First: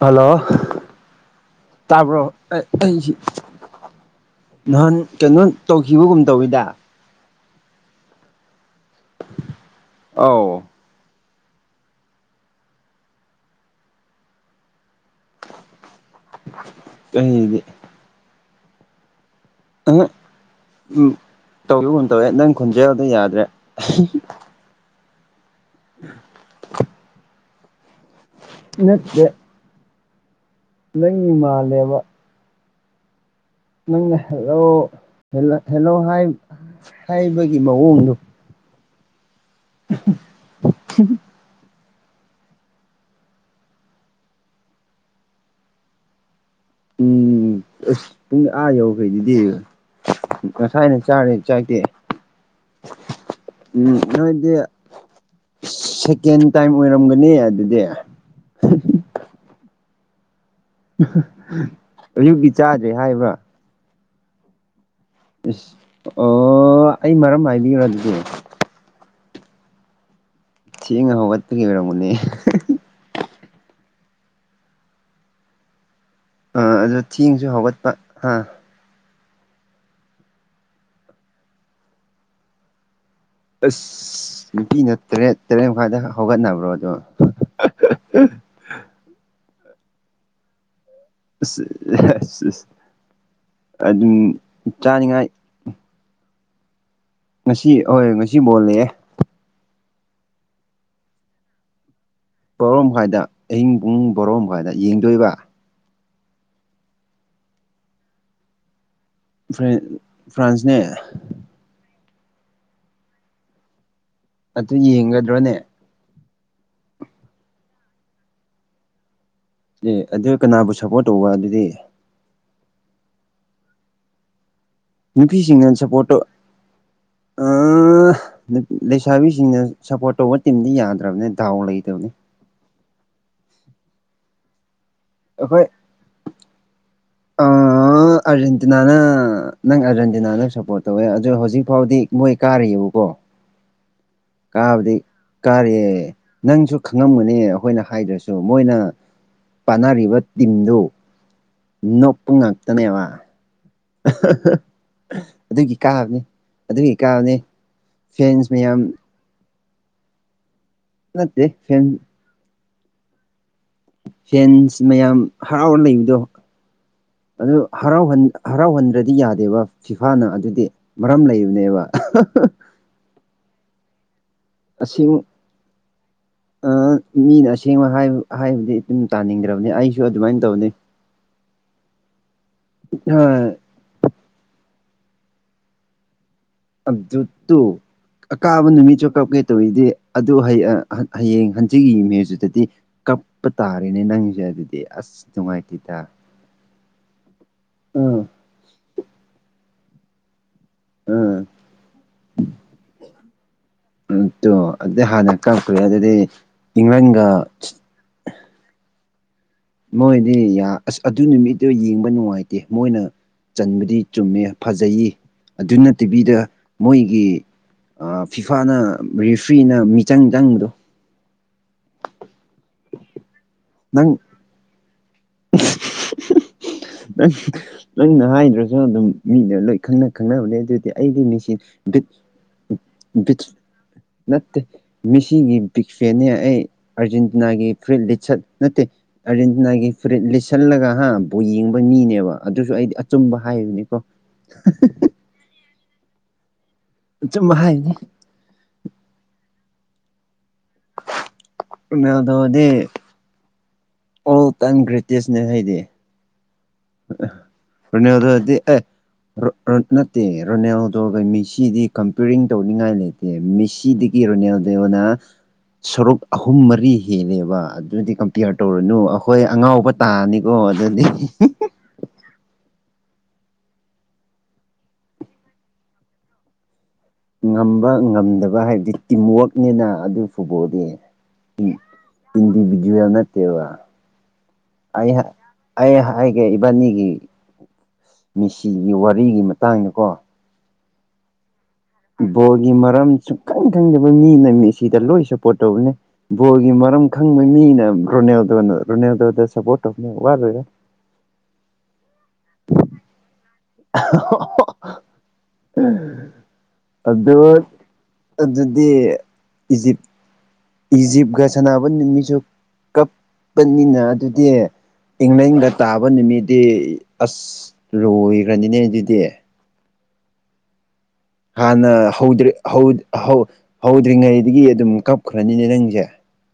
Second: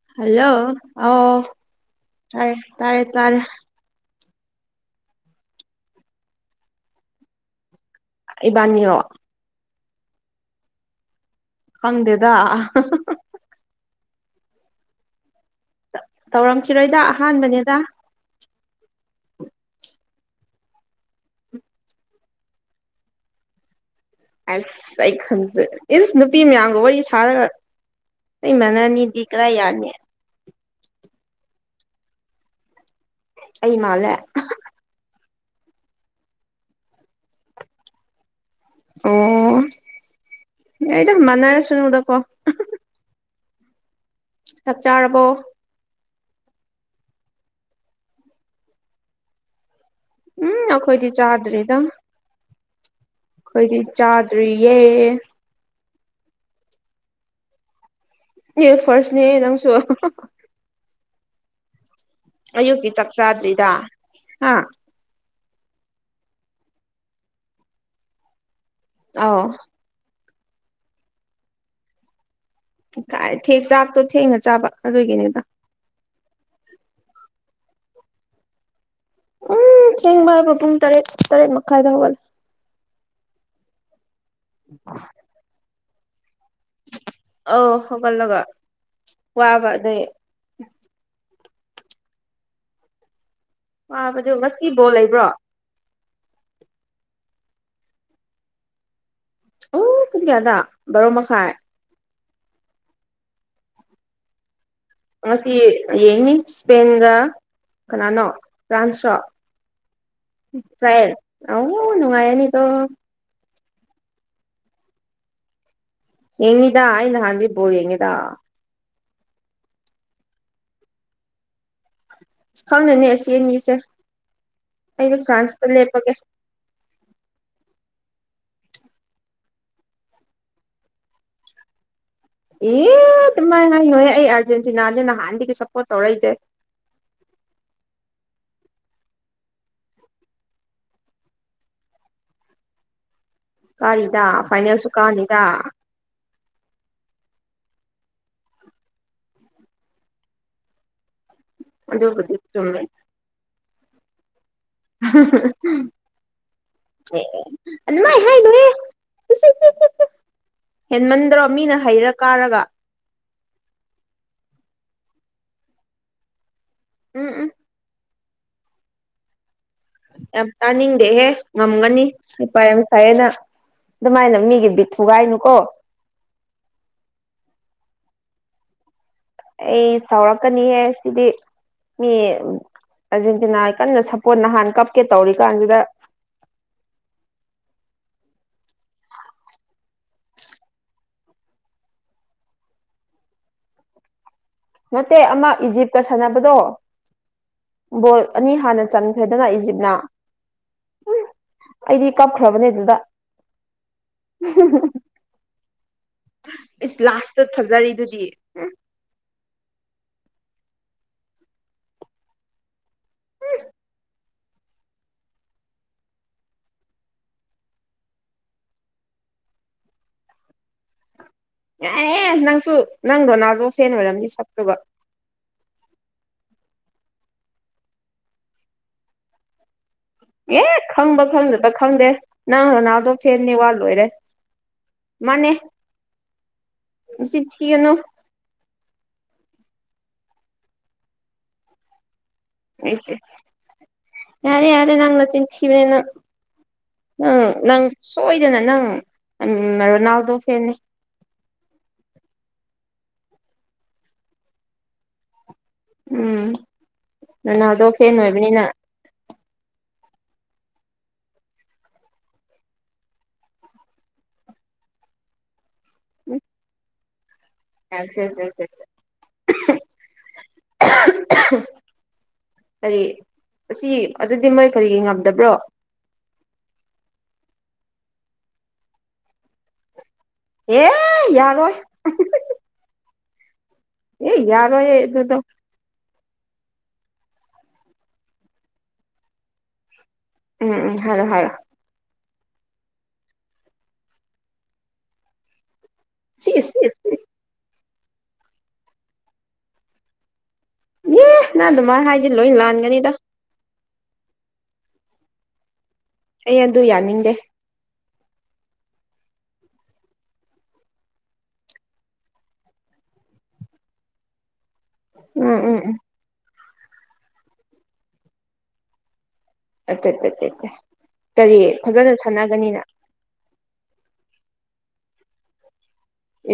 Hello ꯇꯥꯕ꯭ꯔꯣ ꯇꯥꯔꯦ ꯑꯩ ꯇꯥꯔꯦ ꯇꯥꯔꯦ ꯅꯍꯥꯟ ꯀꯩꯅꯣ ꯇꯧꯈꯤꯕꯒꯨꯝ ꯇꯧꯋꯤꯗ ꯏꯕꯅꯤꯔꯣ ꯑꯧ ꯈꯪꯗꯦꯗ ꯇꯧꯔꯝꯈꯤꯔꯣꯏꯗ ꯑꯩꯗꯤ ꯑꯍꯥꯟꯕꯅꯦꯗ ꯎꯝ ꯇꯧꯈꯤꯒꯨꯝ ꯇꯧꯋꯦ ꯅꯪ ꯈꯣꯟꯖꯗꯣ ꯌꯥꯗ꯭ꯔꯦ ꯑꯩ ꯈꯟꯖꯦ ꯏꯁ ꯅꯨꯄꯤ ꯃꯌꯥꯝꯒ ꯋꯥꯔꯤ ꯁꯥꯔꯒ ꯑꯩ ꯃꯅꯥꯅꯤꯗꯤ ꯅꯠꯇꯦ ꯀꯔꯥꯏ ꯌꯥꯅꯤ ꯅꯪꯒꯤ ꯃꯥꯜꯂꯦꯕ ꯑꯩ ꯃꯥꯜꯂꯦ ꯅꯪꯅ ꯍꯜꯂꯣ ꯍꯦꯜꯂꯣ ꯍꯥꯏ ꯍꯥꯏꯕꯒꯤ ꯃꯑꯣꯡꯗꫭ ꯑꯣ ꯌꯥꯏꯗ ꯃꯅꯥꯔꯁꯅꯨꯗꯀꯣ ꯆꯥꯛ ꯆꯥꯔꯕꯣ ꯎꯝ ꯑꯁ ꯄꯨꯡ ꯑꯥ ꯌꯧꯈꯔꯖꯤꯗꯤ ꯎꯝ ꯉꯁꯥꯏꯅ ꯑꯩꯈꯣꯏꯗꯤ ꯆꯥꯔꯦ ꯆꯥꯗ꯭ꯔꯤꯗ ꯆꯥꯛꯇꯤ ꯑꯩꯈꯣꯏꯗꯤ ꯎꯝ ꯅꯣꯏꯗꯤ ꯆꯥꯗ꯭ꯔꯤꯌꯦ ꯁꯦꯀꯦꯟ ꯇꯥꯏꯝ ꯑꯣꯏꯔꯝꯒꯅꯤ ꯑꯗꯨꯗꯤ ꯍꯦ ꯐꯔꯁꯅꯤꯍꯦ ꯅꯪꯁꯨ ꯑꯌꯨꯛꯀꯤ ꯆꯥꯗꯔ꯭ꯤ ꯍꯥꯏꯕ꯭ꯔꯥ [unintelligible] ꯑ ꯑꯦꯁ ꯑꯣ ꯑꯩ ꯃꯔꯝ ꯍꯥꯏꯕꯤꯌꯣ ꯑꯗꯨꯗꯤ ꯑꯥꯎ ꯊꯦꯡꯉ ꯍꯧꯒꯠꯄꯒꯤ ꯑꯣꯏꯣꯏꯔꯝꯒꯅꯤ ꯆꯥꯛꯇꯣ ꯊꯦꯡꯅ ꯆꯥꯕ ꯑꯗꯨꯒꯤꯅꯤꯗ ꯑꯥ ꯑꯗꯨ ꯊꯦꯡꯁꯨ ꯍꯧꯒꯠꯄ ꯑꯥ ꯎꯝ ꯊꯦꯡꯕ ꯍꯥꯏꯕ ꯄꯨꯡ ꯇꯔꯦꯠ ꯇꯔꯦꯠ ꯃꯈꯥꯏꯗ ꯍꯧꯒꯠꯂꯦ ꯑꯁ ꯅꯨꯄꯤꯅ ꯇꯔꯦꯠ ꯇꯔꯦꯠ ꯃꯈꯥꯏꯗ ꯍꯧꯒꯠꯅꯕ꯭ꯔꯣ ꯑꯗꯣ ꯑꯥꯎ ꯍꯧꯒꯠꯂꯒ ꯋꯥꯕ ꯑꯗꯨꯒꯤ ꯑꯗꯨꯝ ꯋꯥꯕꯗꯣ ꯉꯁꯤ ꯕꯣꯜ ꯂꯩꯕ꯭ꯔꯣ ꯆꯥꯅꯤꯡꯉꯥꯏ ꯉꯁꯤ ꯑꯣꯏ ꯉꯁꯤ ꯐꯨꯠ ꯕꯣꯜ ꯂꯩ ꯑꯣ ꯄꯨꯡ ꯀꯌꯥꯗ ꯕꯥꯔꯣ ꯃꯈꯥꯏ ꯕꯥꯔꯣ ꯃꯈꯥꯏꯗ ꯑꯍꯤꯡ ꯄꯨꯡ ꯕꯥꯔꯣ ꯃꯈꯥꯏꯗ ꯌꯦꯡꯗꯣꯏꯕ ꯉꯁꯤ ꯌꯦꯡꯅꯤ ꯏꯁꯄꯦꯟꯒ ꯀꯅꯥꯅꯣ ꯐ꯭ꯔꯥꯟꯁꯔꯣ ꯐ꯭ꯔ ꯐ꯭ꯔꯥꯟꯁꯅꯦ ꯅꯨꯡꯉꯥꯏꯔꯥꯅꯤꯇꯣ ꯑꯗꯨ ꯌꯦꯡꯑꯣꯏꯗꯔꯣꯅꯦ ꯌꯦꯉꯤꯗ ꯑꯩ ꯉꯍꯥꯟꯗꯩ ꯕꯣꯜ ꯌꯦꯉꯤꯗ ꯑꯦ ꯑꯗꯨ ꯀꯅꯥꯕꯨ ꯁꯞꯄꯣꯔꯠ ꯇꯧꯕ ꯑꯗꯨꯗꯤ ꯈꯪꯗꯦꯅꯦ ꯑꯁꯤ ꯑꯅꯤꯁꯦ ꯑꯩꯗꯤ ꯐ꯭ꯔꯥꯟꯁꯇ ꯅꯨꯄꯤꯁꯤꯡꯅ ꯁꯞꯄꯣꯔꯠ ꯂꯦꯞꯄꯒꯦ ꯇꯧ ꯂꯩꯁꯥꯕꯤꯁꯤꯡꯅ ꯁꯞꯄꯣꯔꯠ ꯇꯧꯕ ꯇꯤꯝꯗꯤ ꯌꯥꯗ꯭ꯔꯕꯅꯤ ꯗꯥꯎ ꯂꯩꯇꯕꯅꯤ ꯏꯃꯥꯏ ꯉꯥꯏ ꯅꯣꯏꯍꯦ ꯑꯩ ꯑꯥꯔꯖꯦꯟꯇꯤꯅꯥꯅꯦ ꯅꯍꯥꯟꯗꯒꯤ ꯑꯩꯈꯣꯏ ꯁꯞꯄꯣꯔꯠ ꯇꯧꯔꯛꯏꯁꯦ [unintelligible] ꯑꯥ ꯑꯥꯔꯖꯦꯟꯇꯤꯅꯥꯅ ꯅꯪ ꯑꯥꯔꯖꯦꯟꯇꯤꯅꯥ ꯅꯪ ꯁꯞꯄꯣꯔꯠ ꯇꯧꯋꯦ ꯑꯗꯣ ꯍꯧꯖꯤꯛꯐꯥꯎꯗꯤ ꯃꯣꯏ ꯀꯥꯔꯤꯕꯀꯣ ꯀꯔꯤꯗ ꯀꯥꯕꯗꯤ ꯀꯥꯔꯤꯌꯦ ꯅꯪꯁꯨ ꯈꯪꯉꯝꯒꯅꯤ ꯑꯩꯈꯣꯏꯅ ꯍꯥꯏꯗ꯭ꯔꯁꯨ ꯃꯣꯏꯅ ꯄꯥꯟꯅꯔꯤꯕ ꯇꯤꯝꯗꯨ ꯅꯣꯄꯄꯥ ꯑꯗꯨꯕꯨꯗꯤ ꯆꯨꯝꯃꯦ ꯉꯥꯛꯇꯅꯦꯕ [unintelligible] ꯑꯗꯨꯒꯤ ꯀꯥꯕꯅꯤ ꯑꯗꯨꯒꯤ ꯑꯦ ꯀꯥꯕꯅꯤ ꯑꯗꯨꯃꯥꯏ ꯐꯦꯟꯁ ꯍꯥꯏꯅꯨꯍꯦ ꯃꯌꯥꯝ ꯍꯦꯟꯃꯟꯗ꯭ꯔꯣ ꯅꯠꯇꯦ ꯃꯤꯅ ꯐꯦꯟ ꯍꯩꯔ ꯀꯥꯔꯒ ꯐꯦꯟꯁ ꯃꯌꯥꯝ ꯍꯔꯥꯎꯔ ꯂꯩꯕꯗꯣ ꯎꯝ ꯎꯝ ꯑꯗꯨ ꯍꯔꯥꯎꯍꯟ ꯍꯔꯥꯎꯍꯟꯗ꯭ꯔꯗꯤ ꯌꯥꯗꯦꯕ ꯐꯤꯐꯥꯅ ꯌꯥꯝ ꯑꯗꯨꯗꯤ ꯃꯔꯝ ꯇꯥꯅꯤꯡꯗꯦꯍꯦ ꯂꯩꯕꯅꯦꯕ ꯉꯝꯒꯅꯤ ꯍꯩꯄꯥ ꯌꯥꯝ ꯁꯥꯏꯌꯦ ꯅꯪ ꯑꯗꯨꯃꯥꯏꯅ ꯃꯤꯒꯤ ꯕꯤꯠ ꯑꯁꯤꯡ ꯊꯨꯒꯥꯏꯅꯨꯀꯣ ꯃꯤꯅ ꯑꯁꯦꯡꯕ ꯍꯥꯏꯕ ꯍꯥꯏꯕꯗꯤ ꯑꯗꯨꯝ ꯇꯥꯅꯤꯡꯗ꯭ꯔꯥ ꯑꯩ ꯁꯥꯎꯔꯛꯀꯅꯤꯍꯦ ꯁꯤꯗꯤ ꯃꯤ ꯑꯔꯖꯦꯟꯇꯤꯅꯥ ꯀꯟꯅ ꯁꯄꯣꯔꯠ ꯅꯍꯥꯟ ꯀꯞꯀꯦ ꯇꯧꯔꯤꯀꯥꯟꯁꯤꯗ ꯇꯨ ꯇꯨ ꯑꯀꯥꯕ ꯅꯨꯃꯤꯠꯁꯨ ꯀꯞꯀꯦ ꯇꯧꯔꯤꯗꯦ ꯑꯗꯨ ꯍꯌꯦꯡ ꯍꯟꯆꯤꯠꯀꯤ ꯃꯦꯠꯁ ꯇꯗꯤ ꯀꯞꯄ ꯇꯥꯔꯅꯦ ꯅꯪꯖꯦ ꯑꯗꯨꯗꯤ ꯅꯠꯇꯦ ꯑꯁ ꯑꯃ ꯅꯨꯡꯉꯥꯏꯇꯦꯗ ꯏꯖꯤꯞꯀ ꯁꯥꯟꯅꯕꯗꯣ ꯕꯣꯜ ꯎꯝ ꯑꯅꯤ ꯍꯥꯟꯅ ꯆꯟꯈ꯭ꯔꯦꯗꯅ ꯏꯖꯤꯞꯅ ꯎ ꯎꯝ ꯑꯩꯗꯤ ꯀꯞꯈ꯭ꯔꯕꯅꯦ ꯑꯗꯨꯗ ꯇꯣ ꯑꯗꯨ ꯍꯥꯟꯅ ꯀꯞꯈ꯭ꯔꯦ ꯑꯗꯨꯗꯤ ꯏꯁ ꯏꯪꯂꯦꯟꯒ ꯂꯥꯁꯇ ꯐꯖꯔꯤꯗꯨꯗꯤ ꯃꯣꯏꯗꯤ ꯑꯁ ꯑꯗꯨ ꯅꯨꯃꯤꯠꯇꯨ ꯌꯦꯡꯕ ꯅꯨꯡꯉꯥꯏꯇꯦ ꯃꯣꯏꯅ ꯆꯟꯕꯗꯤ ꯆꯨꯝꯃꯦ ꯐꯖꯩꯌꯦ ꯑꯗꯨꯅ ꯇꯤꯚꯤꯗ ꯃꯣꯏꯒꯤ ꯐꯤꯐꯥꯅ ꯔꯤꯐ꯭ꯔꯤꯅ ꯃꯤꯆꯪ ꯆꯪꯕꯗꯣ ꯑꯦ ꯅꯪꯁꯨ ꯅꯪ ꯔꯣꯅꯥꯜꯗꯣ ꯐꯦꯟ ꯅꯪ ꯑꯣꯏꯔꯝꯅꯤ ꯁꯛꯇꯨꯒ ꯅꯪ ꯅꯪꯅ ꯍꯥꯏꯗ꯭ꯔꯁꯨ ꯑꯗꯨꯝ ꯃꯤꯅ ꯂꯣꯏ ꯈꯪꯅ ꯈꯪꯅꯕꯅꯦ ꯑꯦ ꯑꯗꯨꯗꯤ ꯑꯩꯗꯤ ꯈꯪꯕ ꯃꯦꯆꯤꯟ ꯈꯪꯗꯕ ꯈꯪꯗꯦ ꯅꯪ ꯔꯣꯅꯥꯜꯗꯣ ꯐꯦꯟꯅꯤ ꯋꯥ ꯂꯣꯏꯔꯦ ꯅꯠꯇꯦ ꯃꯥꯅꯦ ꯃꯤꯁꯤꯒꯤ ꯕꯤꯛ ꯐꯦꯅꯤ ꯑꯩ ꯃꯆꯤꯟ ꯑꯥꯔꯖꯦꯟꯇꯤꯅꯥꯒꯤ ꯊꯤꯒꯅꯨ ꯐ꯭ꯔꯤꯠ ꯂꯤꯠꯆꯠ ꯅꯠꯇꯦ ꯑꯥꯔꯖꯦꯟꯇꯤꯅꯥꯒꯤ ꯐꯨꯔꯤꯠ ꯂꯤꯁꯜꯂꯒ ꯍꯥ ꯕꯣꯜ ꯌꯦꯡꯕ ꯃꯤꯅꯦꯕ ꯑꯗꯨꯁꯨ ꯑꯩꯗꯤ ꯑꯩꯁꯦ ꯑꯆꯨꯝꯕ ꯍꯥꯏꯕꯅꯤꯀꯣ ꯀꯅ ꯑꯆꯨꯝꯕ ꯑ ꯅꯪ ꯍꯥꯏꯕꯅꯤ ꯁꯣꯏꯗꯅ ꯅꯪ ꯔꯣꯅꯥꯜꯗꯣ ꯐꯦꯟꯅꯤ ꯔꯣꯅꯥꯜꯗꯣꯗꯤ ꯑꯣꯜ ꯇꯥꯏꯝ ꯒ꯭ꯔꯦꯇꯦꯖꯅꯦ ꯍꯥꯏꯗꯤ ꯎꯝ ꯔꯣꯅꯥꯜꯗꯣ ꯐꯦꯟ ꯔꯣꯅꯥꯜꯗꯣꯗꯤ ꯑꯣꯏꯕꯅꯤꯅ ꯑꯦ ꯅꯠꯇꯦ ꯔꯣꯅꯦꯜꯗꯣ ꯒꯃꯤꯁꯤꯗꯤ ꯀꯝꯄꯤꯌꯔꯤꯡ ꯇꯧꯅꯤꯡꯉꯥꯏ ꯂꯩꯇꯦ ꯃꯤꯁꯤꯗꯤ ꯏꯔꯣꯅꯦꯗꯅ ꯁꯣꯔꯨꯛ ꯑꯍꯨꯝ ꯃꯔꯤ ꯍꯦꯜꯂꯦꯕ ꯑꯗꯨꯗꯤ ꯀꯝꯄꯤꯌꯔ ꯇꯧꯔꯅꯨ ꯑꯩꯈꯣꯏ ꯑꯉꯥꯎꯕ ꯇꯥꯔꯅꯤꯀꯣ ꯑꯗꯨꯗꯤ ꯀꯔꯤ ꯑꯁꯤ ꯑꯗꯨꯗꯤ ꯃꯣꯏ ꯀꯔꯤꯒꯤ ꯉꯝꯗꯕ꯭ꯔꯣ ꯉꯝꯕ ꯉꯝꯗꯕ ꯍꯥꯏꯕꯗꯤ ꯇꯤꯝꯋꯛꯅꯤꯅ ꯑꯗꯨ ꯐꯨꯠꯕꯣꯜꯗꯤ ꯑꯦ ꯌꯥꯔꯣꯏ ꯏꯟꯗꯤꯚꯖꯨꯋꯦꯜ ꯅꯠꯇꯦ ꯑꯦ ꯌꯥꯔꯣꯦꯗꯣ ꯑꯩ ꯍꯥꯏꯒꯦ ꯏꯕꯥꯅꯤꯒꯤ ꯃꯤꯁꯤꯒꯤ ꯋꯥꯔꯤꯒꯤ ꯃꯇꯥꯡꯗꯀꯣ ꯎꯝ ꯍ ꯍꯥꯎ ꯕꯣꯜꯒꯤ ꯃꯔꯝ ꯁꯨꯈꯪ ꯈꯪꯗꯕ ꯃꯤꯅ ꯃꯤꯁꯤꯗ ꯂꯣꯏ ꯁꯄꯣꯔꯠ ꯇꯧꯕꯅꯦ ꯕꯣꯒꯤ ꯁꯤꯁ ꯃꯔꯝ ꯈꯪꯕ ꯃꯤꯅ ꯔꯣꯅꯦꯜꯗꯣꯅ ꯔꯣꯅꯦꯜꯗꯣꯗ ꯁꯞꯄꯣꯔꯠ ꯇꯧꯕꯅꯤ ꯋꯥꯠꯂꯣꯏꯔꯥ ꯑꯦ ꯅꯪ ꯑꯗꯨꯃꯥꯏꯅ ꯍꯥꯏꯗꯤ ꯂꯣꯏ ꯂꯥꯟꯒꯅꯤꯗ ꯑꯩ ꯑꯗꯨ ꯌꯥꯅꯤꯡꯗꯦ ꯑꯗꯨꯗ ꯑꯗꯨꯗꯤ ꯏꯖꯤꯞ ꯏꯖꯤꯞꯀ ꯁꯥꯟꯅꯕ ꯅꯨꯃꯤꯠꯁꯨ ꯀꯞꯄꯅꯤꯅ ꯑꯗꯨꯗꯤ ꯎꯝ ꯏꯪꯂꯪꯒ ꯎꯝ ꯎꯝ ꯇꯥꯕ ꯅꯨꯃꯤꯗꯤ ꯑꯁ ꯂꯣꯏꯈ꯭ꯔꯅꯤꯅꯦ ꯑꯗꯨꯗꯤ ꯑ ꯇ ꯑ ꯍꯥꯟꯅ ꯍꯧꯗ꯭ꯔꯦ ꯍꯧꯗ꯭ꯔꯤꯉꯩꯗꯒꯤ ꯑꯗꯨꯝ ꯀꯞꯈ꯭ꯔꯅꯤꯅꯦ ꯅꯪꯁꯦ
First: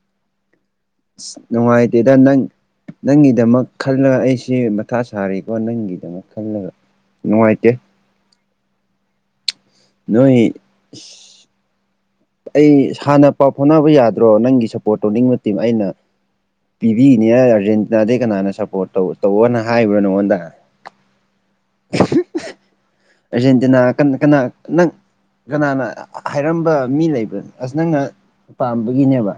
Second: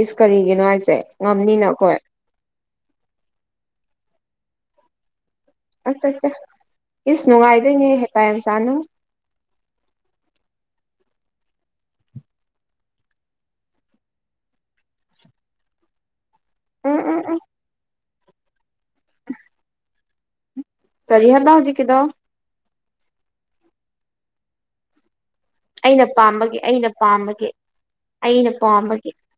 ꯏꯁ ꯀꯔꯤꯒꯤꯅꯣꯉꯥꯏꯁꯦ ꯑꯁ ꯅꯨꯡꯉꯥꯏꯇꯦꯗ ꯅꯪ ꯅꯪꯒꯤꯗꯃꯛ ꯈꯜꯂ ꯑꯩꯁꯦ ꯊꯥ ꯁꯥꯔꯤꯀꯣ ꯑꯁ ꯅꯪꯒꯤꯗꯃꯛ ꯈꯜꯂꯒ ꯅꯨꯡꯉꯥꯏꯇꯦ ꯍꯩꯄ ꯌꯥꯝ ꯁꯥꯅꯨ ꯅꯣꯏ ꯑꯩ ꯍꯥꯟꯅ ꯄꯥꯎ ꯐꯥꯎꯅꯕ ꯌꯥꯗ꯭ꯔꯣ ꯅꯪꯒꯤ ꯁꯄꯣꯔꯠ ꯇꯧꯅꯤꯡꯕ ꯇꯤꯝ ꯑꯩꯅ ꯎꯝ ꯎꯝ ꯎꯝ ꯄꯤꯕꯤꯅꯦ ꯑꯥꯔꯖꯦꯟꯇꯤꯅꯥ ꯗꯤ ꯀꯅꯥꯅ ꯁꯄꯣꯔꯠ ꯇꯧ ꯇꯧꯑꯣꯅ ꯍꯥꯏꯕ꯭ꯔꯣ ꯅꯉꯣꯟꯗ ꯀꯔꯤ ꯍꯥꯏꯕ ꯍꯧꯖꯤꯛꯀꯤꯗꯣ ꯑꯔꯖꯦꯟꯇꯤꯅꯥ ꯀꯟ ꯀꯅꯥ ꯅꯪ ꯀꯅꯥꯅ ꯑꯩꯅ ꯍꯥ ꯄꯥꯝꯕꯒꯤ ꯍꯥꯏꯔꯝꯕ ꯑꯩꯅ ꯃꯤ ꯂꯩꯕ꯭ꯔꯥ ꯄꯥꯝꯕꯒꯤ ꯑꯁ ꯅꯪꯅ ꯑꯩꯅ ꯄꯥꯝꯕꯒꯤ ꯄꯥꯝꯕꯒꯤꯅꯦꯕ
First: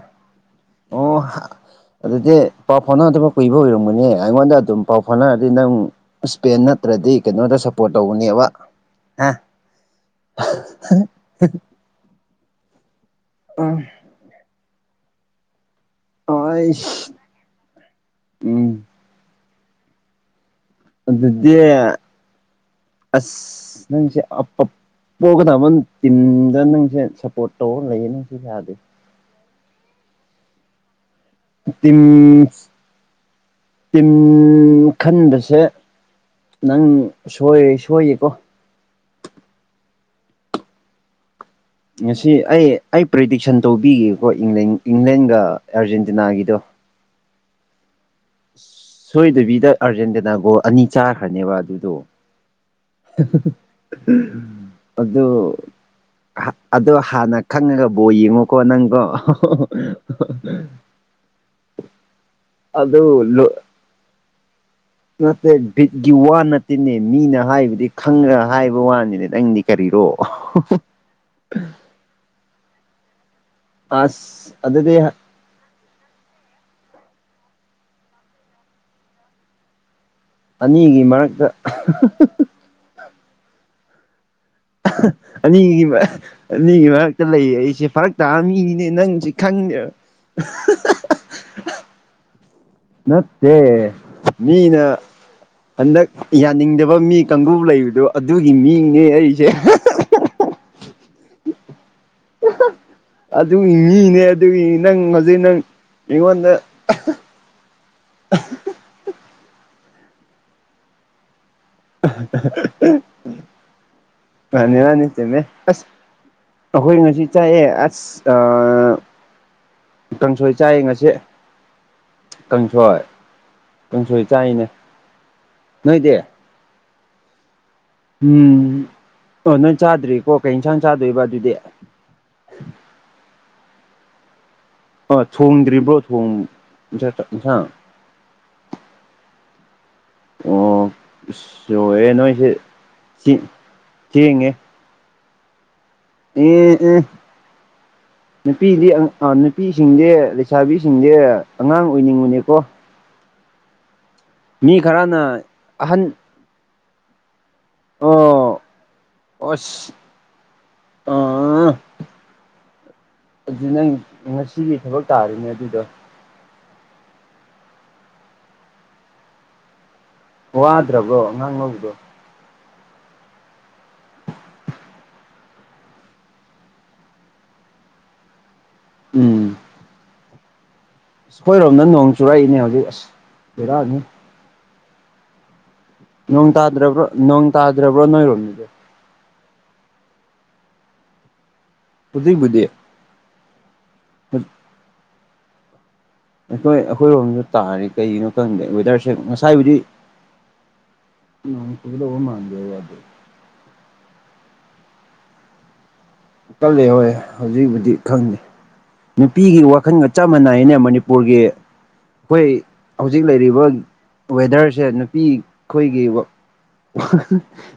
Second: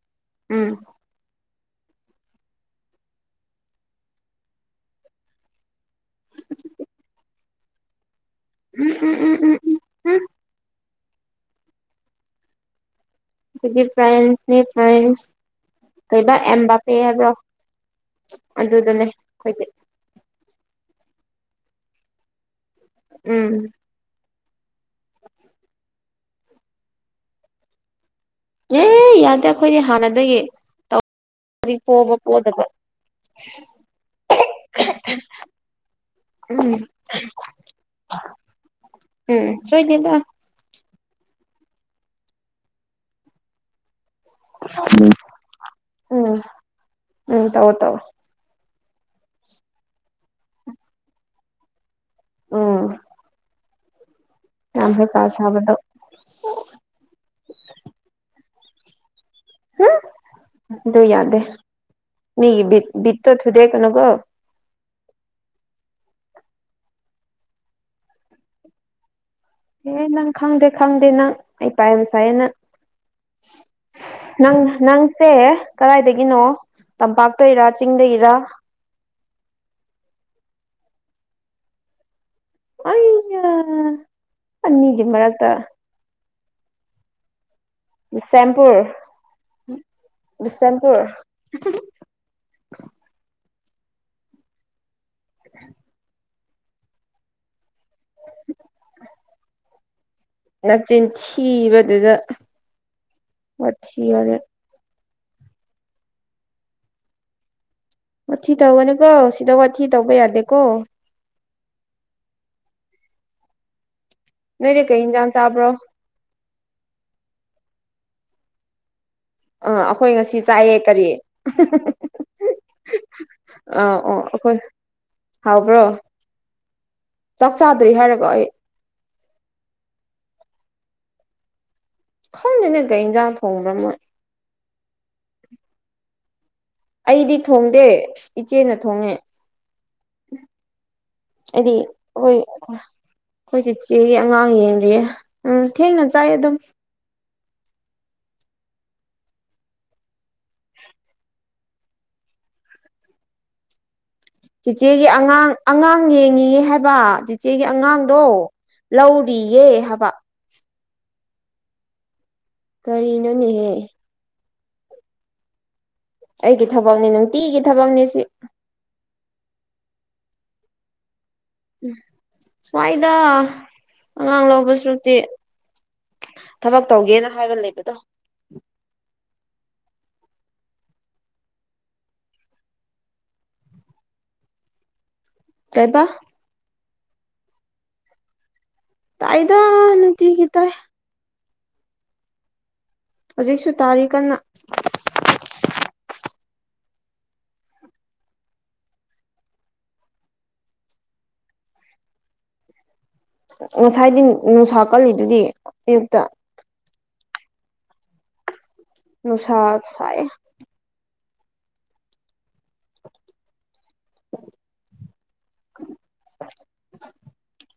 ꯎꯝ ꯑꯣ ꯍꯥ ꯑꯗꯨꯗꯤ ꯄꯥꯎ ꯐꯥꯎꯅꯗꯕ ꯀꯨꯏꯕ ꯑꯣꯏꯔꯝꯒꯅꯦ ꯑꯩꯉꯣꯟꯗ ꯑꯗꯨꯝ ꯄꯥꯎ ꯐꯥꯎꯅꯔꯗꯤ ꯅꯪ ꯏꯁꯄꯦꯟ ꯅꯠꯇ꯭ꯔꯗꯤ ꯀꯩꯅꯣꯗ ꯁꯞꯄꯣꯔꯠ ꯇꯧꯕꯅꯦꯕ ꯎꯝ ꯎꯝ ꯍꯥ ꯎꯝ ꯎꯝ ꯎꯝ ꯎꯝ [unintelligible] ꯎꯝ ꯑꯗꯨꯗꯒꯤ ꯐ꯭ꯔꯥꯟꯁꯅꯦ ꯐ꯭ꯔꯥꯟꯁ ꯀꯩꯕ ꯑꯦꯝ ꯕꯥ ꯄꯦ ꯑꯩꯁ ꯍꯥꯏꯕ꯭ꯔꯣ ꯎꯝ ꯑꯗꯨꯗꯅꯦ ꯍꯥꯏꯣꯏꯗꯤ ꯑꯗꯨꯗꯤ ꯎꯝ ꯑꯁꯪꯁꯤꯦ ꯑꯄꯄꯒꯗꯕꯟ ꯇꯤꯝꯗ ꯅꯪꯁꯦ ꯁꯞꯄꯣꯔꯠ ꯇꯧꯔ ꯂꯩꯌꯦ ꯅꯪ ꯑꯦ ꯌꯥꯗꯦ ꯑꯩꯈꯣꯏꯗꯤ ꯍꯥꯟꯅꯗꯒꯤꯧ ꯇꯤꯝꯁ ꯇꯤꯝ ꯈꯟꯕꯁꯦ ꯎꯝ ꯅꯪ ꯁꯣꯏꯔꯦ ꯁꯣꯏꯌꯦꯀꯣ ꯎꯝ ꯁꯣꯏꯗꯗ ꯉꯁꯤ ꯑꯩ ꯑꯩ ꯄ꯭ꯔꯤꯗꯤꯛꯁꯟ ꯇꯧꯕꯤꯒꯦꯀꯣ ꯏꯪꯂꯦꯟ ꯏꯪꯂꯦꯟꯒ ꯑꯥꯔꯖꯦꯟꯇꯤꯅꯥ ꯎꯝ ꯒꯤꯗꯣ ꯎꯝ ꯇꯧ ꯇꯧ ꯁꯣꯏꯗꯕꯤꯗ ꯑꯔꯖꯦꯟꯇꯅꯥ ꯒꯣ ꯑꯅꯤ ꯆꯥꯈ꯭ꯔꯅꯦꯕ ꯑꯗꯨꯗꯣ ꯑꯣ ꯍꯩꯄꯥ ꯑꯗꯨ ꯁꯥꯕꯗꯣ ꯑꯗꯣ ꯍꯥꯟꯅ ꯈꯪꯉꯒ ꯕꯣ ꯌꯦꯡꯉꯨꯀꯣ ꯅꯪꯗꯣ ꯍꯥ ꯑꯗꯨ ꯌꯥꯗꯦ ꯃꯤꯒꯤ ꯕꯤꯠ ꯑꯗꯨ ꯕꯤꯠꯇꯣ ꯊꯨꯗꯦꯛ ꯀꯅꯨꯀꯣ ꯅꯠꯇꯦ ꯕꯤꯠꯀꯤ ꯋꯥ ꯅꯠꯇꯦꯅꯦ ꯃꯤꯅ ꯍꯥꯏꯕꯗꯤ ꯈꯪꯉ ꯍꯥꯏꯕ ꯋꯥꯅꯤꯅꯦ ꯅꯪꯗꯤ ꯑꯦ ꯀꯔꯤꯔꯣ ꯅꯪ ꯈꯪꯗꯦ ꯈꯪꯗꯦ ꯅꯪ ꯍꯩꯄꯥ ꯌꯥꯝ ꯁꯥꯑꯦꯅ ꯑꯁ ꯅꯪ ꯑꯗꯨꯗꯤ ꯅꯪꯁꯦ ꯀꯗꯥꯏꯗꯒꯤꯅꯣ ꯇꯝꯄꯥꯛꯇꯒꯤꯔꯥ ꯆꯤꯡꯗꯒꯤꯔꯥ ꯑꯅꯤꯒꯤ ꯃꯔꯛꯇ ꯑꯩꯖꯦ ꯑꯅꯤꯒꯤ ꯑꯅꯤꯒꯤ ꯃꯔꯛꯇ ꯂꯩꯌꯦ ꯑꯩꯁꯦ ꯐꯔꯛ ꯇꯥꯕ ꯕꯤꯁꯦꯝꯄꯨꯔ ꯃꯤꯅꯤꯅꯦ ꯅꯪꯁꯦ ꯈꯪꯗꯦꯕ ꯕꯤꯁꯦꯝꯄꯨꯔ [unintelligible] ꯅꯠꯇꯦ ꯃꯤꯅꯥ ꯍꯟꯗꯛ ꯌꯥꯅꯤꯡꯗꯕ ꯃꯤ ꯀꯥꯡꯒꯨ ꯂꯩꯕꯗꯨ ꯑꯗꯨꯒꯤ ꯃꯤꯅꯤꯅꯦ ꯑꯩꯁꯦ ꯅꯆꯤꯟ ꯊꯤꯕꯗꯨꯗ ꯑꯗꯨꯒꯤ ꯋꯥꯊꯤ ꯃꯤꯅꯦ ꯋꯥꯔꯦꯝ ꯑꯗꯨꯒꯤ ꯅꯪ ꯍꯧꯖꯤꯛ ꯅꯪ ꯑꯩꯉꯣꯟꯗ ꯋꯥꯊꯤ ꯇꯧꯒꯅꯨꯀꯣ ꯁꯤꯗ ꯋꯥꯊꯤ ꯇꯧꯕ ꯌꯥꯗꯦꯀꯣ ꯃꯥꯅꯤ ꯅꯣꯏꯗꯤ ꯀꯩ ꯃꯥꯅꯤ ꯏꯟꯖꯥꯡ ꯆꯨꯝꯃꯦ ꯆꯥꯕ꯭ꯔꯣ ꯑꯁ ꯑꯩꯈꯣꯏ ꯉꯁꯤ ꯆꯥꯏꯑꯦ ꯑꯁ ꯑꯥ ꯑ ꯑꯩꯈꯣꯏ ꯉꯁꯤ ꯆꯥꯏꯌꯦ ꯀꯔꯤ ꯀꯥꯡꯁꯣꯏ ꯑꯥ ꯑꯣ ꯀꯥꯡꯁꯣꯏ ꯑꯩꯈꯣꯏ ꯆꯥꯏꯅꯦ ꯍꯥꯎꯕ꯭ꯔꯣ ꯅꯣꯏꯗꯤ ꯆꯥꯛ ꯆꯥꯗ꯭ꯔꯤ ꯍꯥꯏꯔꯣ ꯎꯝ ꯑꯣ ꯅꯣꯏ ꯆꯥꯗ꯭ꯔꯤꯀꯣ ꯀꯩ ꯌꯦꯟꯁꯥꯡ ꯆꯥꯗꯣꯏꯕ ꯑꯗꯨꯗꯤ ꯈꯟꯂꯤꯅꯦ ꯀꯩ ꯏꯟꯖꯥꯡ ꯊꯣꯡꯕ ꯃꯣꯏ ꯑ ꯊꯣꯡꯗ꯭ꯔꯤꯕꯣ ꯊꯣꯡ ꯑꯩꯗꯤ ꯏꯟꯁꯥꯡ ꯊꯣꯡꯗꯦ ꯏꯆꯦꯅ ꯊꯣꯡꯉꯦ ꯑꯣ ꯍꯥꯏꯗꯤ ꯂꯣꯏꯔꯦ ꯅꯣꯏꯁꯦ ꯑꯩꯈꯣꯏ ꯈꯣꯏꯆꯤꯆꯦꯒꯤ ꯊꯦꯡꯉꯦ ꯑꯉꯥꯡ ꯌꯦ ꯎꯝ ꯊꯦꯡꯅ ꯆꯥꯏ ꯑꯦ ꯑꯗꯨꯝ ꯑꯦ ꯅꯨꯄꯤꯗꯤ ꯅꯨꯄꯤꯁꯤꯡꯖꯦ ꯂꯩꯁꯥꯕꯤꯁꯤꯡꯖꯦ ꯑꯉꯥꯡ ꯑꯣꯏꯅꯤꯡꯕꯅꯦꯀꯣ ꯃꯤ ꯆꯤꯆꯦꯒꯤ ꯈꯔꯅ ꯑꯉꯥꯡ ꯑꯉꯥꯡ ꯑꯍꯟ ꯌꯦꯡꯉꯤꯌꯦ ꯍꯥꯏꯕ ꯏꯆꯦꯒꯤ ꯑꯉꯥꯡꯗꯣ ꯑꯣ ꯂꯧꯔꯤꯌꯦ ꯑꯁ ꯍꯥꯏꯕ ꯑꯥ ꯑꯗꯨ ꯀꯔꯤꯅꯣꯅꯦꯍꯦ ꯅꯪ ꯉꯁꯤꯒꯤ ꯊꯕꯛ ꯇꯥꯔꯤꯅꯦ ꯑꯗꯨꯗꯣ ꯑꯩꯒꯤ ꯊꯕꯛꯅꯤ ꯅꯨꯡꯇꯤꯒꯤ ꯊꯕꯛꯅꯤ ꯁꯤ ꯋꯥꯗ꯭ꯔꯕꯣ ꯑꯉꯥꯡ ꯂꯧꯕꯗꯣ ꯁ꯭ꯋꯥꯏꯗ ꯑꯉꯥꯡ ꯂꯧꯕꯁꯨꯇꯤ ꯊꯕꯛ ꯇꯧꯒꯦꯅ ꯍꯥꯏꯔ ꯂꯩꯕꯗꯣ ꯎꯝ ꯑꯩꯈꯣꯏꯔꯣꯝꯗ ꯅꯣꯡ ꯆꯨꯔꯛꯏꯅꯦ ꯍꯧꯖꯤꯛ ꯑꯁ ꯕꯦꯔꯥꯅꯤ ꯀꯩꯕ ꯅꯣꯡ ꯇꯥꯗ꯭ꯔꯕ꯭ꯔꯣ ꯅꯣꯡ ꯇꯥꯗ꯭ꯔꯕꯣ ꯅꯣꯏꯔꯣꯝꯗꯗꯤ ꯇꯥꯏꯗ ꯅꯨꯡꯇꯤꯒꯤ ꯇꯥꯏ ꯍꯧꯖꯤꯛꯕꯨꯗꯤ ꯍꯧꯖꯤꯛꯁꯨ ꯇꯥꯔꯤ ꯀꯟꯅ ꯑꯩꯈꯣꯏ ꯑꯩꯈꯣꯏꯔꯣꯝꯗ ꯇꯥꯔꯤ ꯀꯩꯒꯤꯅꯣ ꯈꯪꯗꯦ ꯋꯦꯗꯔꯁꯦ ꯉꯁꯥꯏꯕꯨꯗꯤ ꯅꯣꯡ ꯆꯨꯒꯗꯕ ꯃꯥꯟꯗꯦ ꯋꯥꯗꯤ ꯉꯁꯥꯏꯗꯤ ꯅꯨꯡꯁꯥ ꯀꯜꯂꯤꯗꯨꯗꯤ ꯑꯌꯨꯛꯇ ꯀꯜꯂꯦ ꯍꯣꯏ ꯍꯧꯖꯤꯛꯕꯨꯗꯤ ꯈꯪꯗꯦ ꯅꯨꯄꯤꯒꯤ ꯅꯨꯡꯁꯥ ꯋꯥꯈꯜꯒ ꯁꯥꯏ ꯆꯞ ꯃꯥꯟꯅꯩꯅꯦ ꯃꯅꯤꯄꯔ ꯄꯨꯔꯒꯤ ꯑꯩꯈꯣꯏ ꯍꯧꯖꯤꯛ ꯂꯩꯔꯤꯕ ꯋꯦꯗꯔꯁꯦ ꯅꯨꯄꯤ ꯑꯩꯈꯣꯏꯒꯤ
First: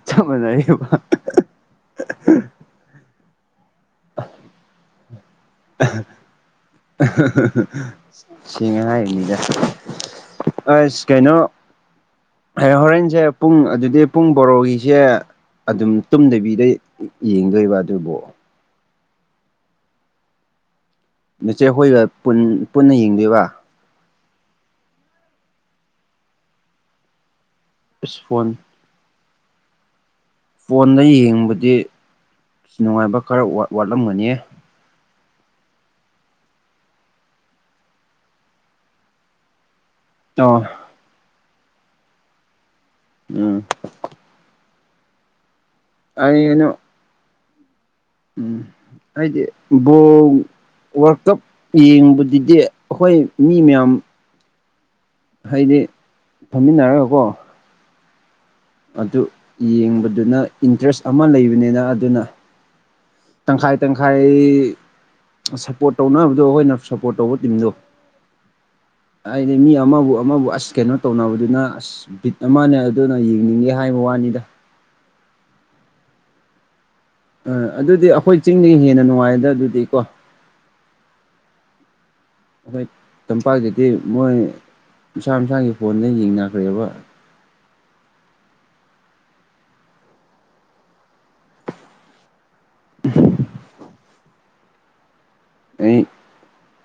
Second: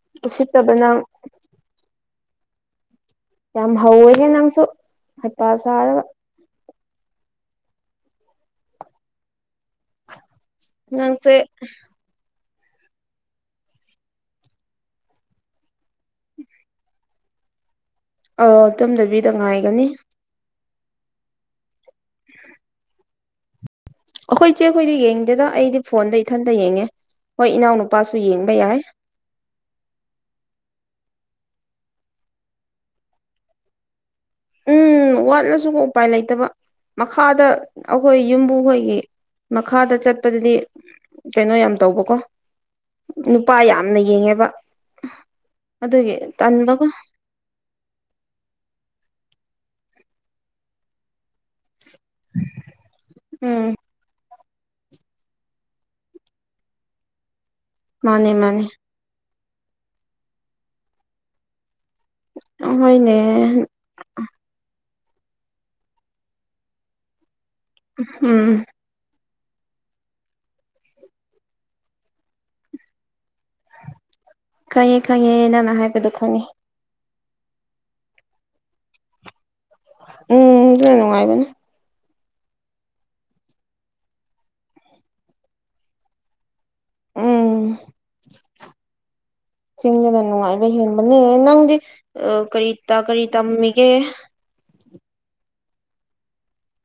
ꯆꯞ ꯎꯁꯤꯠꯇꯕ ꯃꯅꯩꯌꯦꯕ ꯅꯪ ꯌꯥꯝ ꯍꯧꯋꯦꯍꯦ ꯅꯪꯁꯨ ꯍꯩꯄꯥ ꯁꯥꯔꯒ ꯁꯦꯡꯉꯦ ꯍꯥꯏꯔꯤꯅꯤꯗ ꯑꯁ ꯅꯪꯁꯦ ꯀꯩꯅꯣ ꯍꯣꯔꯦꯟꯁꯦ ꯄꯨꯡ ꯑꯗꯨꯗꯤ ꯄꯨꯡ ꯕꯣꯔꯣꯒꯤꯁꯦ ꯑꯗꯨꯝ ꯇꯨꯝꯗꯕꯤꯗ ꯌꯦꯡꯗꯣꯏꯕ ꯑꯗꯨꯕꯣ ꯑꯣ ꯇꯨꯝꯗꯕꯤꯗ ꯉꯥꯏꯒꯅꯤ ꯅꯆꯦ ꯈꯣꯏꯒ ꯄꯨꯟ ꯄꯨꯟꯅ ꯌꯦꯡꯗꯣꯏꯕ ꯑꯩꯈꯣꯏ ꯏꯆꯦꯈꯣꯏꯗꯤ ꯌꯦꯡꯗꯦꯗ ꯑꯩꯗꯤ ꯐꯣꯟꯗ ꯏꯊꯟꯇ ꯌꯦꯡꯉꯦ ꯍꯣꯏ ꯑꯁ ꯏꯅꯥꯎꯅꯨꯄꯥꯁꯨ ꯐꯣꯟ ꯌꯦꯡꯕ ꯌꯥꯏ ꯐꯣꯟꯗ ꯌꯦꯡꯕꯗꯤ ꯅꯨꯡꯉꯥꯏꯕ ꯈꯔꯥ ꯋꯥꯠꯂꯝꯒꯅꯤꯌꯦ ꯎꯝ ꯋꯥꯠꯂꯁꯨ ꯎꯄꯥꯏ ꯂꯩꯇꯕ ꯃꯈꯥꯗ ꯑꯩꯈꯣꯏ ꯌꯨꯝꯕꯨꯈꯣꯏꯒꯤ ꯃꯈꯥꯗ ꯆꯠ ꯆꯠꯄꯗꯨꯗꯤ ꯑꯣ ꯀꯩꯅꯣ ꯌꯥꯝ ꯇꯧꯕꯀꯣ ꯅꯨꯄꯥ ꯎꯝ ꯌꯥꯝ ꯌꯥꯝꯅ ꯌꯦꯡꯉꯦꯕ ꯑꯗꯨꯒꯤ ꯑꯩ ꯀꯩꯅꯣ ꯇꯟꯕꯀꯣ ꯎꯝ ꯍꯥꯏꯗꯤ ꯕꯣꯜ ꯋꯥꯔꯀꯞ ꯌꯦꯡꯕ [unintelligible] ꯑꯩꯈꯣꯏ ꯃꯤ ꯎꯝ ꯃꯌꯥꯝ ꯍꯥꯏꯗꯤ ꯐꯝꯃꯤꯟꯅꯔꯒꯀꯣ ꯃꯥꯅꯦ ꯃꯥꯅꯦ ꯑꯗꯨ ꯌꯦꯡꯕꯗꯨꯅ ꯏꯟꯇꯔꯦꯁ ꯑꯃ ꯂꯩꯕꯅꯤꯅ ꯑꯗꯨꯅ ꯍꯣꯏꯅꯦ ꯇꯪꯈꯥꯏ ꯇꯪꯈꯥꯏ ꯁꯞꯄꯣꯔꯠ ꯇꯧꯅꯕꯗꯣ ꯑꯩꯈꯣꯏꯅ ꯁꯞꯄꯣꯔꯠ ꯇꯧꯕ ꯇꯤꯝꯗꯣ ꯎꯝ ꯑꯩꯗꯤ ꯃꯤ ꯑꯃꯕꯨ ꯑꯃꯕꯨ ꯑꯁ ꯀꯩꯅꯣ ꯇꯧꯅꯕꯗꯨꯅ ꯑꯁ ꯕꯤꯠ ꯑꯃꯅꯦ ꯑꯗꯨꯅ ꯌꯦꯡꯅꯤꯡꯉꯦ ꯍꯥꯏꯕ ꯋꯥꯅꯤꯗ ꯈꯪꯉꯦ ꯈꯪꯉꯦ ꯅꯪꯅ ꯍꯥꯏꯕꯗꯣ ꯈꯪꯉꯦ ꯑꯥ ꯑꯗꯨꯗꯤ ꯑꯩꯈꯣꯏ ꯆꯤꯡꯗꯒꯤ ꯍꯦꯟꯅ ꯅꯨꯡꯉꯥꯏꯗ ꯑꯗꯨꯗꯤ ꯀꯣ ꯎꯝ ꯑꯗꯨꯅ ꯅꯨꯡꯉꯥꯏꯕꯅꯦ ꯑꯩꯈꯣꯏ ꯇꯝꯄꯥꯛꯇꯗꯤ ꯃꯣꯏ ꯃꯁꯥ ꯃꯁꯥꯒꯤ ꯐꯣꯟꯗ ꯌꯦꯡꯅꯈ꯭ꯔꯦꯕ ꯎꯝ ꯆꯤꯡꯗꯅ ꯅꯨꯡꯉꯥꯏꯕ ꯍꯦꯟꯕꯅꯦ ꯅꯪꯗꯤ ꯀꯔꯤ ꯀꯔꯤ ꯇꯝꯃꯤꯒꯦ ꯑꯩ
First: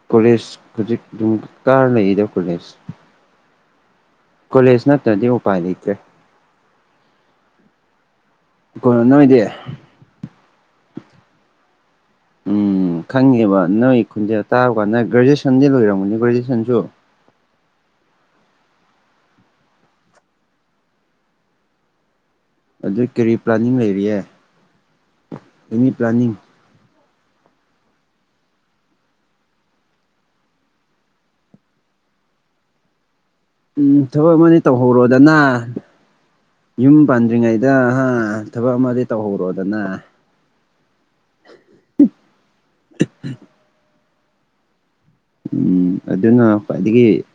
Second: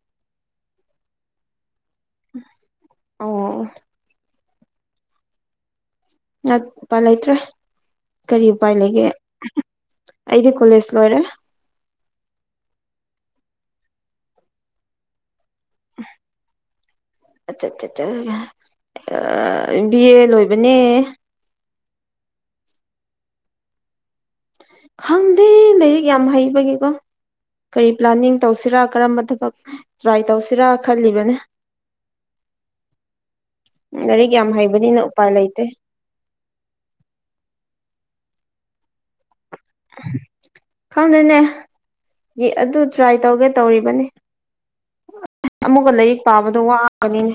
ꯀꯣꯂꯦꯖ ꯍꯧꯖꯤꯛ ꯑꯗꯨꯝ ꯀꯥꯔꯥ ꯂꯩꯗ ꯀꯣꯂꯦꯖ ꯑꯣ ꯀꯣꯂꯦꯖ ꯅꯠꯇ꯭ꯔꯗꯤ ꯎꯄꯥꯏ ꯂꯩꯇ꯭ꯔꯦ ꯅꯠꯄ ꯂꯩꯇ꯭ꯔꯦ ꯀꯔꯤ ꯎꯄꯥꯏ ꯀꯩꯅꯣ ꯂꯩꯒꯦ ꯅꯣꯏꯗꯤ ꯑꯩꯗꯤ ꯀꯣꯂꯦꯖ ꯂꯣꯏꯔꯦ ꯎꯝ ꯈꯪꯉꯦꯕ ꯅꯣꯏ ꯈꯣꯟꯖꯦꯜ ꯇꯥꯕ ꯀꯥꯟꯗ ꯒ꯭ꯔꯦꯖꯨꯑꯁꯟꯗꯤ ꯂꯣꯏꯔꯝꯒꯅꯤ ꯒ꯭ꯔꯦꯖꯨꯑꯦꯁꯟꯁꯨ꯫ [unintelligible] ꯕꯤ ꯑꯦ ꯂꯣꯏꯕꯅꯦ ꯑꯗꯨ ꯀꯔꯤ ꯄ꯭ꯂꯥꯟꯅꯤꯡ ꯂꯩꯔꯤꯌꯦ ꯈꯪꯗꯦ ꯑꯦꯅꯤ ꯂꯥꯏꯔꯤꯛ ꯌꯥꯝ ꯄ꯭ꯂꯥꯅꯤꯡ ꯍꯩꯕꯒꯤꯀꯣ ꯀꯔꯤ ꯄ꯭ꯂꯥꯟꯅꯤꯡ ꯇꯧꯁꯤꯔꯥ ꯀꯔꯝꯕ ꯊꯕꯛ ꯇ꯭ꯔꯥꯏ ꯇꯧꯁꯤꯔꯥ ꯈꯜꯂꯤꯕꯅꯦ꯫ [inaudible] ꯎꯝ ꯂꯥꯏꯔꯤꯛ ꯊꯕꯛ ꯌꯥꯝ ꯑꯃꯗꯤ ꯍꯩꯕꯅꯤꯅ ꯎꯄꯥꯏ ꯇꯧꯍꯧꯔꯣꯗꯅ ꯂꯩꯇꯦ ꯌꯨꯝ ꯄꯥꯟꯗ꯭ꯔꯤꯉꯩꯗ ꯑꯥ ꯊꯕꯛ ꯑꯃꯗꯤ ꯇꯧꯍꯧꯔꯣꯗꯅ ꯈꯪꯗꯦꯅꯦ ꯑꯗꯨ ꯇ꯭ꯔꯥꯏ ꯇꯧꯒꯦ ꯇꯧꯔꯤꯕꯅꯤ ꯑꯃꯨꯛꯀ ꯎꯝ ꯂꯥꯏꯔꯤꯛ ꯑꯗꯨꯅ ꯄꯥꯕꯗꯣ ꯈ꯭ꯋꯥꯏꯗꯒꯤ ꯋꯥꯒꯅꯤ